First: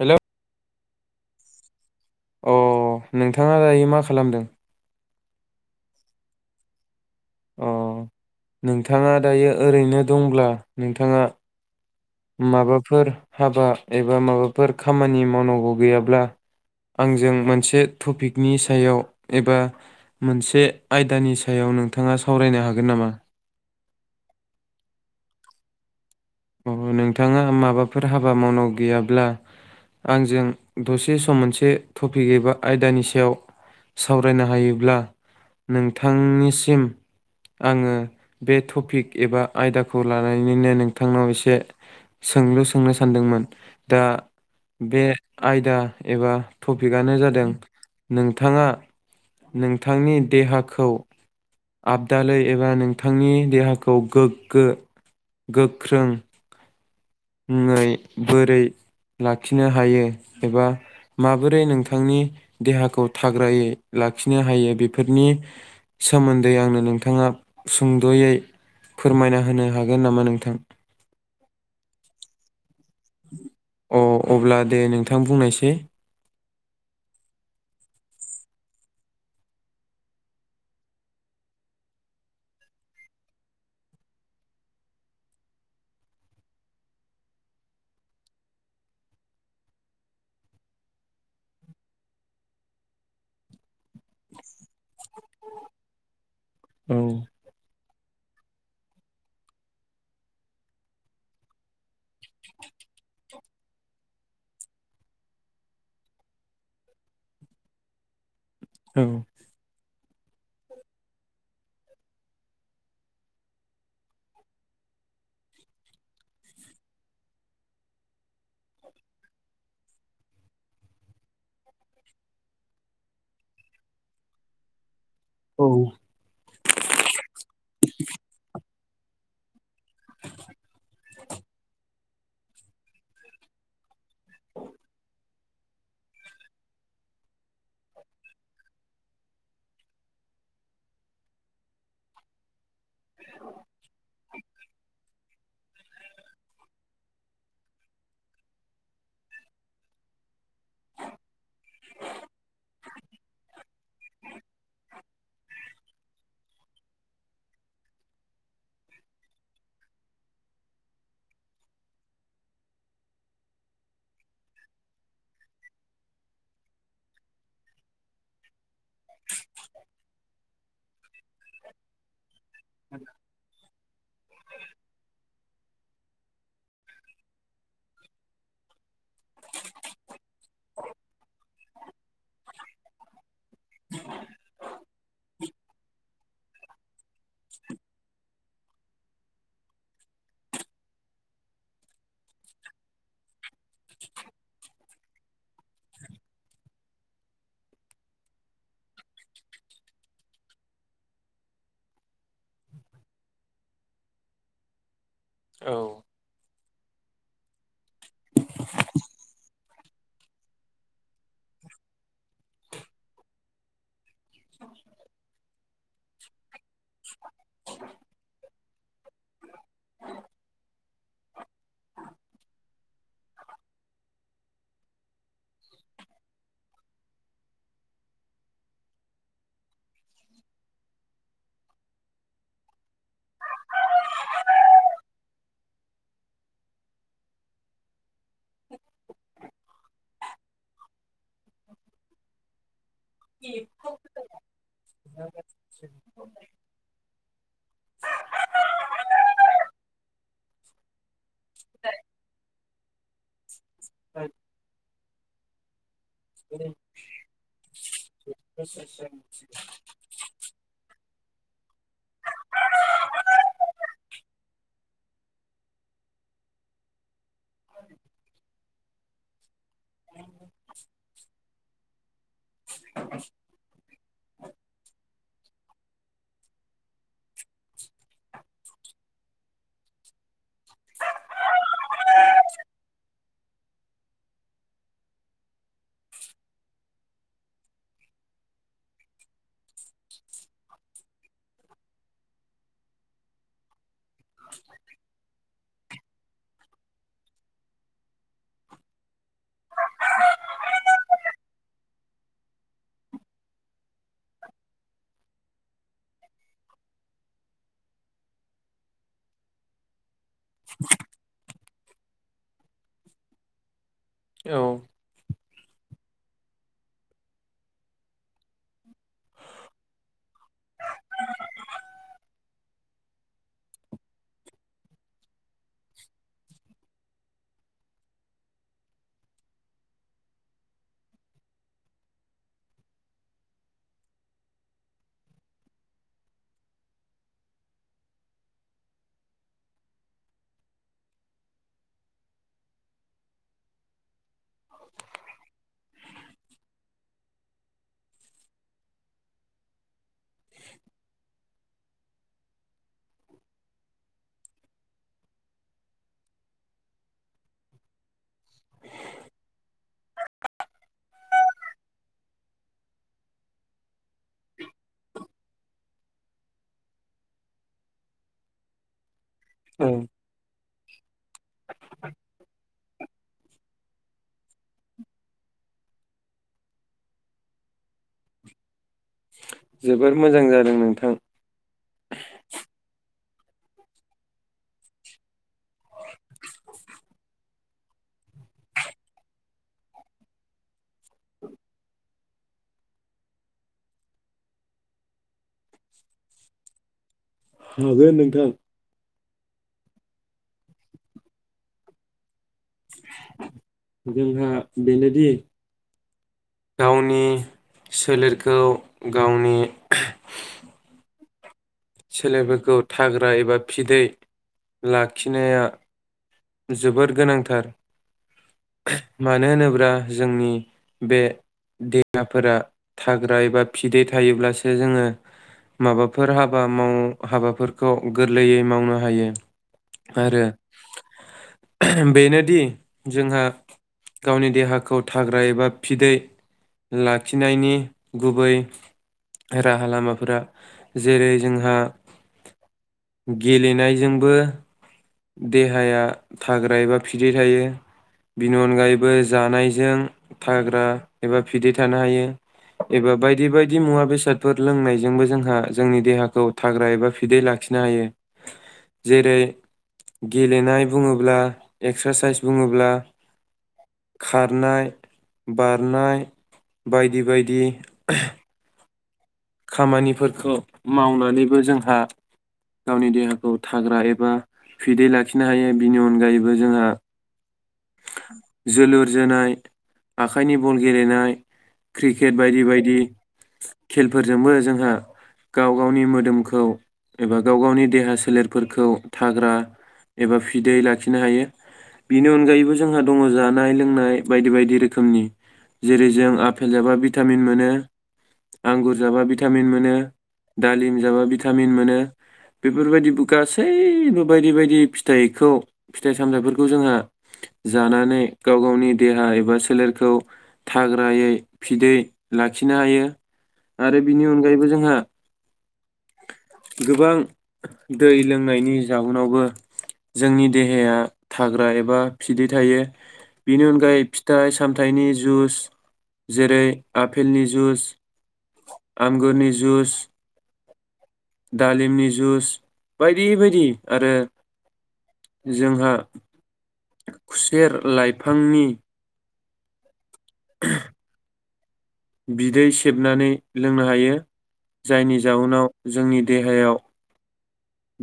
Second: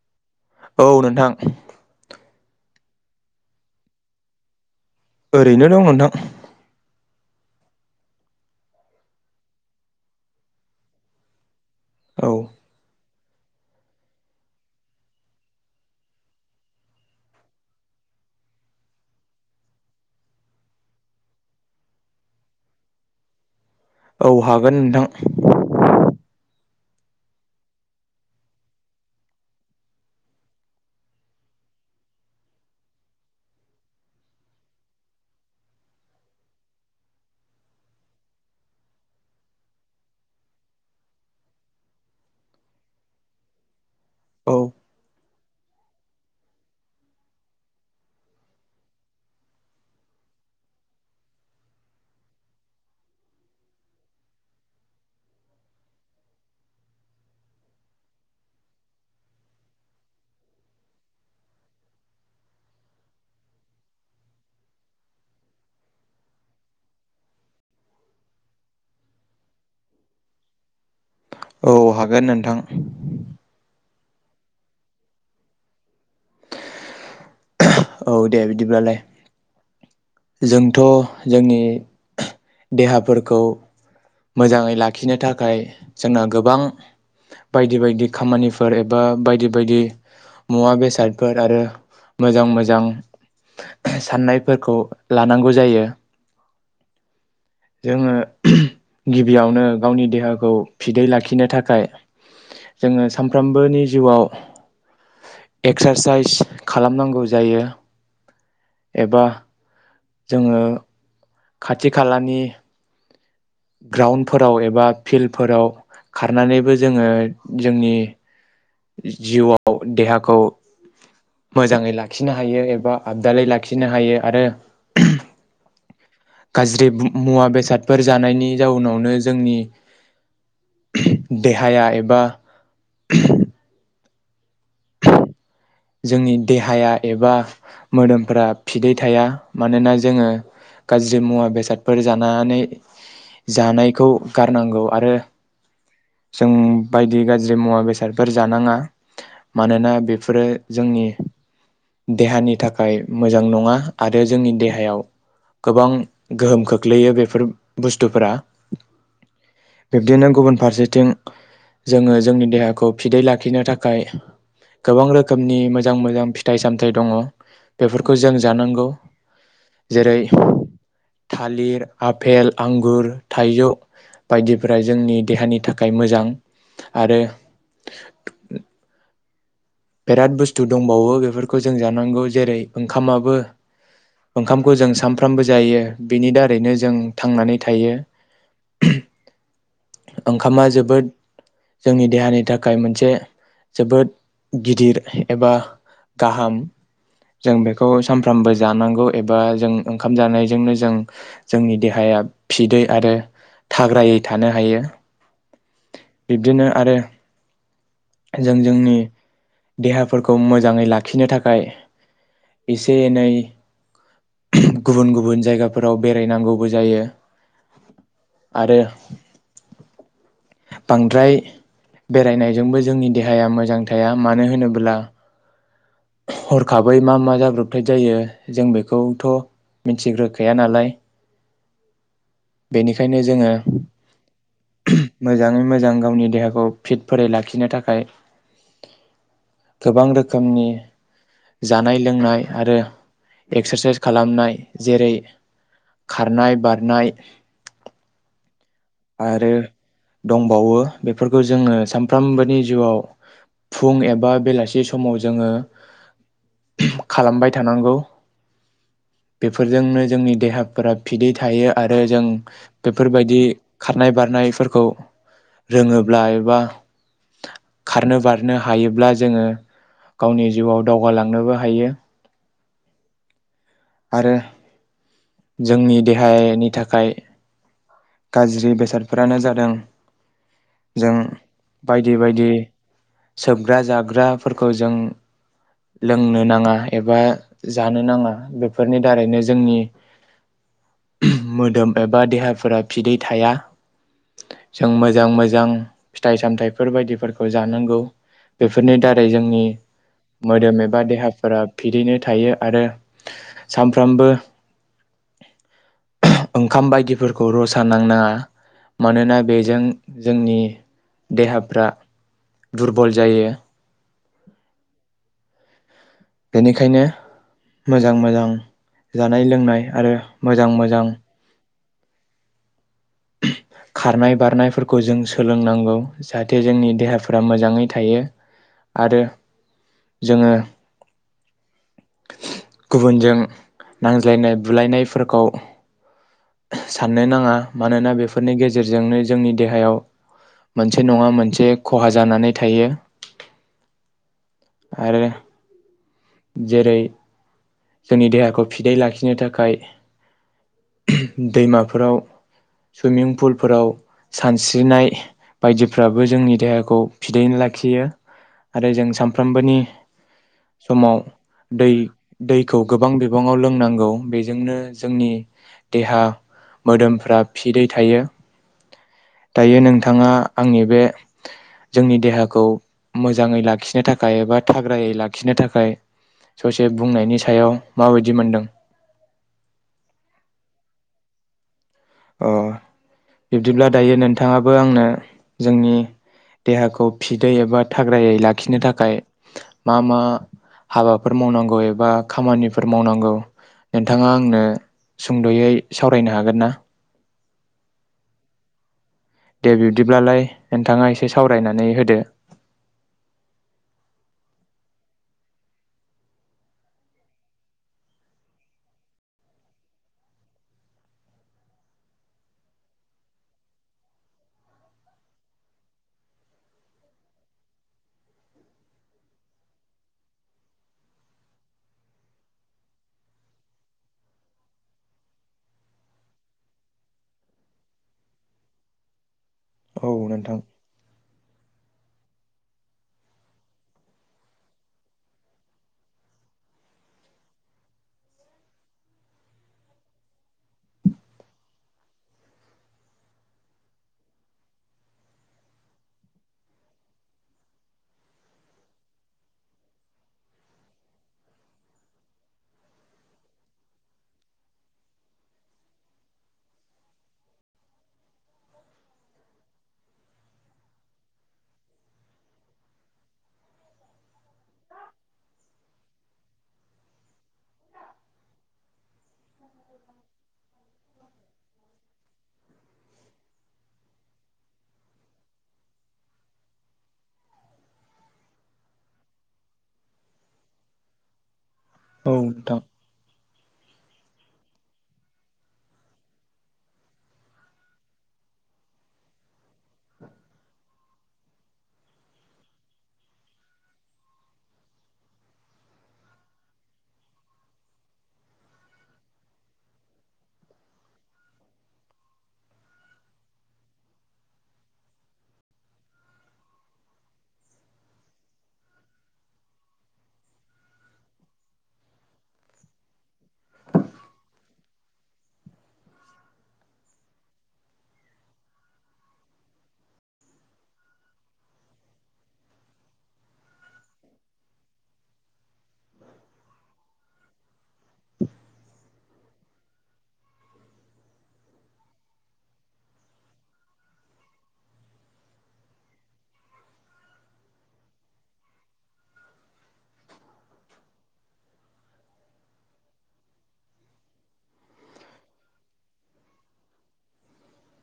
Hello. औ नोंथां। अ नोंथाङा दायो मा खालामदों? ओरैनो दं नोथां। अ नोंथाङा दायो ओरैनो दंब्ला नोंथाङा औ माबाफोर हाबा एबा माबाफोर खामानि मावनांगौ गैयाब्ला आंजों मोनसे टपिकनि सायाव एबा मोनसे आयदानि सायाव नोंथाङा सावरायनो हागोन नामा? औ हागोन नोंथां। अ नोंथाङा माबाफोर हाबा मावनांगौ गैयाब्ला आंजों दसे सम मोनसे टपिक एबा आयदानि सायाव सावरायनो हायोब्ला नोंथांनिसिम आङो बे टपिक एबा आयदाखौ लानानैनो नों नोंथांनाव एसे सोंलु सोंनो सानदोंमोन दा औ बे आयदा एबा टपिकआनो जादों नोंथाङा नोंथांनि देहाखौ आबदालै एबा नोंथांनि देहाखौ गोग्गो गोख्रों ङै बोरै लाखिनो हायो एबा माबोरै नोंथांनि देहाखौ थाग्रायै लाखिनो हायो बेफोरनि सोमोन्दै आंनो नोंथाङा सुंद'यै फोरमायना होनो हागोन नामा नोंथां? औ हागोन नोंथां। अ अब्ला दे नोंथां बुंनायसै। औ दे बिदिब्लालाय। जोंथ' जोंनि देहाफोरखौ मोजाङै लाखिनो थाखाय जोंना गोबां बायदि बायदि खामानिफोर एबा बायदि बायदि मुवा बेसादफोर आरो मोजां मोजां साननायफोरखौ लानांगौ जायो। औ जोङो गिबियावनो गावनि देहाखौ फिदै लाखिनो थाखाय जोङो सामफ्रोमबोनि जिउआव एक्सारसाइस खालामनांगौ जायो। औ एबा जोङो खाथि खालानि ग्राउन्डफोराव एबा फिल्डफोराव खारनानैबो जोङो जोंनि जिउआव देहाखौ मोजाङै लाखिनो हायो एबा आबदालै लाखिनो हायो आरो औ गाज्रि मुवा बेसादफोर जानायनि जाउनावनो जोंनि देहाया एबा जोंनि देहाया एबा मोदोमफोरा फिदै थाया मानोना जोङो गाज्रि मुवा बेसादफोर जानानै जानायखौ गारनांगौ आरो जों बायदि गाज्रि मुवा बेसादफोर जानाङा मानोना बेफोरो जोंनि देहानि थाखाय मोजां नङा आरो जोंनि देहायाव गोबां गोहोम खोख्लैयो बेफोर बुस्थुफोरा बिब्दिनो गुबुन फारसेथिं जोङो जोंनि देहाखौ फिदै लाखिनो थाखाय गोबां रोखो खोमनि मोजां मोजां फिथाइ सामथाइ दङ बेफोरखौ जों जानांगौ जेरै थालिर, आफेल, आंगुर, थाइजौ बायदिफोरा जोंनि देहानि थाख खाय मोजां आरो बेराद बुस्थु दंबावो बेफोरखौ जों जानांगौ जेरै ओंखामाबो ओंखामखौ जों सामफ्रामबो जायो बेनि दारैनो जों थांनानै थायो। [unintelligible] ओंखामा जोबोद जोंनि देहानि थाखाय मोनसे। जोबोद गिदिर एबा गाहाम जों बेखौ सानफ्रामबो जानांगौ एबा जों ओंखाम जानायजोंनो जों जोंनि देहाया फिदै आरो थाग्रायै थानो हायो। औ बिब्दिनो आरो जों जोंनि देहाफोरखौ मोजाङै लाखिनो थाखाय एसे एनै गुबुन गुबुन जायगाफोराव बेरायनांगौबो जायो आरो बांद्राय बेरायनायजोंबो जोंनि देहाया मोजां थाया मानो होनोब्ला हरखाबै मा मा जाब्रबथाय जायो जों बेखौथ' मिथिग्रोखाया नालाय। बेनिखायनो जोङो मोजाङै मोजां गावनि देहाखौ फिटफोरै लाखिनो थाखाय गोबां रोखोमनि जानाय लोंनाय आरो एक्सारसाइस खालामनाय जेरै खारनाय, बारनाय आरो दंबावो बेफोरखौ जोङो सानफ्रामबोनि जिउआव फुं एबा बेलासि माव जोङो खालामबाय थानांगौ बेफोरजोंनो जोंनि देहा फोरा फिदै थायो आरो जों बेफोरबायदि खारनाय बारनायफोरखौ रोङोब्ला एबा खारनो बारनो हायोब्ला जोङो गावनि जिउआव दावगालांनोबो हायो आरो जोंनि देहायनि थाखाय गाज्रि बेसादफोरानो जादों जों बायदि बायदि सोबग्रा जाग्राफोरखौ जों लोंनो नाङा एबा जानो नाङा बेफोरनि दारैनो जोंनि उम मोदोम एबा देहाफोरा फिदै थाया जों मोजां मोजां फिथाइ सामथाइफोर बायदिफोरखौ जानांगौ बेफोरनि दारै जोंनि मोदोम एबा देहाफोरा फिदैनो थायो आरो सानफ्रामबो ओंखाम बायदिफोरखौ र थानांनाङा मानोना बेजों जोंनि देहाफ्रा दुरबल जायो बेनिखायनो मोजां मोजां जानाय लोंनाय आरो मोजां मोजां खारनाय बारनायफोरखौ जों सोलोंनांगौ जाहाथे जोंनि देहाफ्रा मोजाङै थायो आरो जोङो गुबुनजों नांज्लायनाय बुलायनायफोरखौ साननो नाङा मानोना बेफोरनि गेजेरजोंनो जोंनि देहायाव मोनसे नङा मोनसे खहा जानानै थायो आरो। जेरै जोंनि देहाखौ फिदै लाखिनो थाखाय दैमाफोराव सुइमिं फुलफोराव सानस्रिनाय बायदिफ्राबो जोंनि देहाखौ फिदै लाखियो आरो जों सानफ्रोमबोनि समाव दै दैखौ गोबां बिबाङाव लोंनांगौ बेजोंनो जोंनि देहा मोदोमफ्रा फिदै थायो दायो औ नोंथाङा आंनि बे जोंनि देहाखौ मोजाङै लाखिनो थाखाय एबा थाग्रायै लाखिनो थाखाय ससे बुंनायनि सायाव माबायदि मोनदों जोबोर मोजां जादों नोंथां। अ बिब्दिब्ला दायो नोंथाङाबो आंनो जोंनि देहाखौ फिटै एबा थाग्रायै लाखिनो थाखाय मा मा हाबाफोर मावनांगौ एबा खामानिफोर मावनांगौ नोंथाङा आंनो सुंद'यै सावरायनो हागोन ना। हागोन नोंथां। दे बिब्दिब्लालाय नोंथाङा एसे सावरायनानै होदो। जोंहा बेनोदि गावनि सोलेरखौ गावनि सोलेरफोरखौ थाग्रा एबा फिदै लाखिनाया जोबोर गोनांथार मानो होनोब्ला जोंनि बे देहाफोरा थाग्रा एबा फिदै थायोब्लासो जोङो माबाफोर हाबा माव हाबाफोरखौ गोरलैयै मावनो हायो औ आरो नोंथां। बेनोदि जोंहा गावनि देहाखौ थाग्रा एबा फिदै लाखिनायनि गुबै राहा लामाफोरा जेरै जोंहा गेलेनायजोंबो देहाया थाग्रा एबा फिदै थायो बिनि अनगायैबो जानायजों थाग्रा एबा फिदै थानो हायो एबा बायदि बायदि मुवा बेसादफोर लोंनायजोंबो जोंहा जोंनि देहाखौ थाग्रा एबा फिदै लाखिनो हायो जेरै गेलेनाय बुङोब्ला एक्सारसाइस बुङोब्ला खारनाय बारनाय बायदि बायदि खामानिफोरखौ मावनानैबो जोंहा गावनि देहाखौ थाग्रा एबा फिदै लाखिनो हायो बिनि अनगायैबो जोंहा जोलुर जोनाय आखाइनि बल गेलेनाय औ क्रिकेट बायदि नोंथां बायदि खेलफोरजोंबो जोंहा गाव गावनि मोदोमखौ एबा गाव गावनि देहा सोलेरफोरखौ थाग्रा एबा फिदै लाखिनो हायो बिनि अनगायैबो जोंहा दङ जानाय लोंनाय बायदि बायदि रोखोमनि जेरै जों आफेल जाबा भिटामिन मोनो आंगुर जाबा भिटामिन मोनो दालिम जाबा भिटामिन मोनो बेफोरबायदिबो गासैबो बायदि बायदि फिथाइखौ फिथाइ सामथाइफोरखौ जोंहा जानानै गाव गावनि देहा एबा सोलेरखौ थाग्रायै फिदै लाखिनो हायो आरो बिनि अनगायैबो जोंहा गोबां दै लोंनायनि जाउनावबो जोंनि देहाया थाग्रा एबा फिदै थायो बिनि अनगायै फिथाइ सामथाइनि जुस जेरै आपेलनि जुस आंगुरनि जुस दालिमनि जुस बायदि बायदि आरो जोंहा खुसेर लाइफांनि [inaudible] बिदै सेबनानै लोंनो हायो जायनि जाउनाव जोंनि देहायाव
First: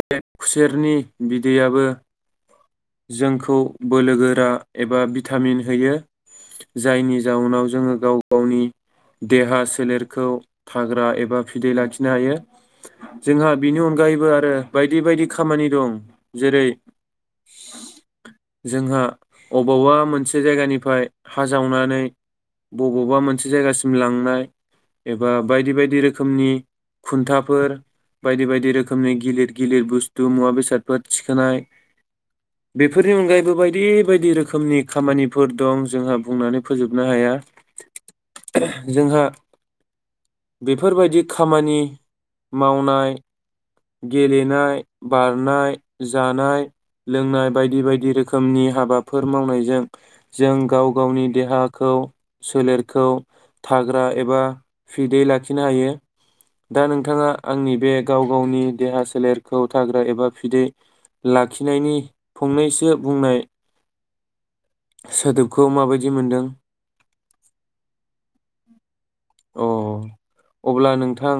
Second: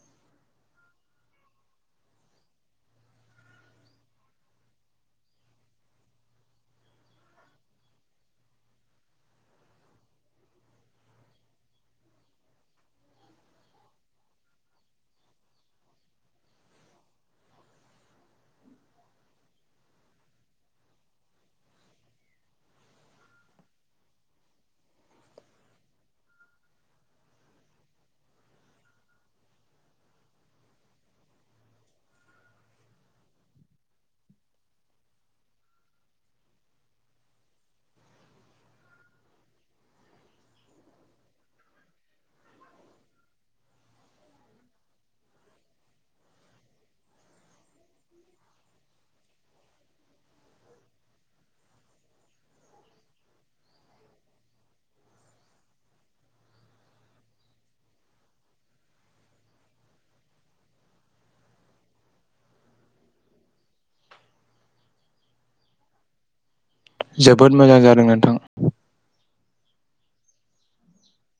बे खुसेरनि बिदैयाबो जोंखौ बोलो गोरा एबा भिटामिन होयो जायनि जाउनाव जोङो गाव गावनि देहा सोलेरखौ थाग्रा एबा फिदै लाखिनो हायो जोंहा बिनि अनगायैबो आरो बायदि बायदि खामानि दं जेरै जोंहा अबावबा मोनसे जायगानिफ्राय हा जावनानै बबावबा मोनसे जायगाम सिम लांनाय एबा बायदि बायदि रोखोमनि खुन्थाफोर बायदि बायदि रोखोमनि गिलिर गिलिर बुस्थु मुवा बेसादफोर थिखोनाय बेफोरनि अनगायैबो बायदि बायदि रोखोमनि खामानिफोर दं जोंहा बुंनानै फोजोबनो हाया जोंहा बेफोरबायदि खामानि मावनाय गेलेनाय बारनाय जानाय लोंनाय बायदि बायदि रोखोमनि हाबाफोर मावनायजों जों गाव गावनि देहाखौ सोलेरखौ थाग्रा एबा फिदै लाखिनो हायो दा नोंथाङा आंनि बे गाव गावनि देहा सोलेरखौ थाग्रा एबा फिदै लाखिनायनि फंनैसो बुंनाय सोदोबखौ माबायदि मोनदों जोबोद मोजां जादों नोंथां! अ अब्ला नोंथां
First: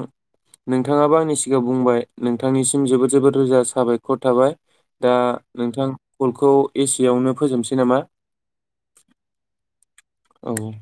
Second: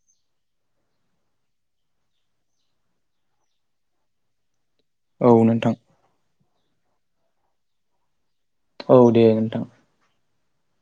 नोंथाङाबो आंनि सिगाङां बुंबाय नोंथांनिसिम जोबोद जोबोद रोजा साबायखर थाबाय। दा नोंथां। कलखौ एसिआवनो फोजोबनोसै नामा? औ दे नोंथां। औ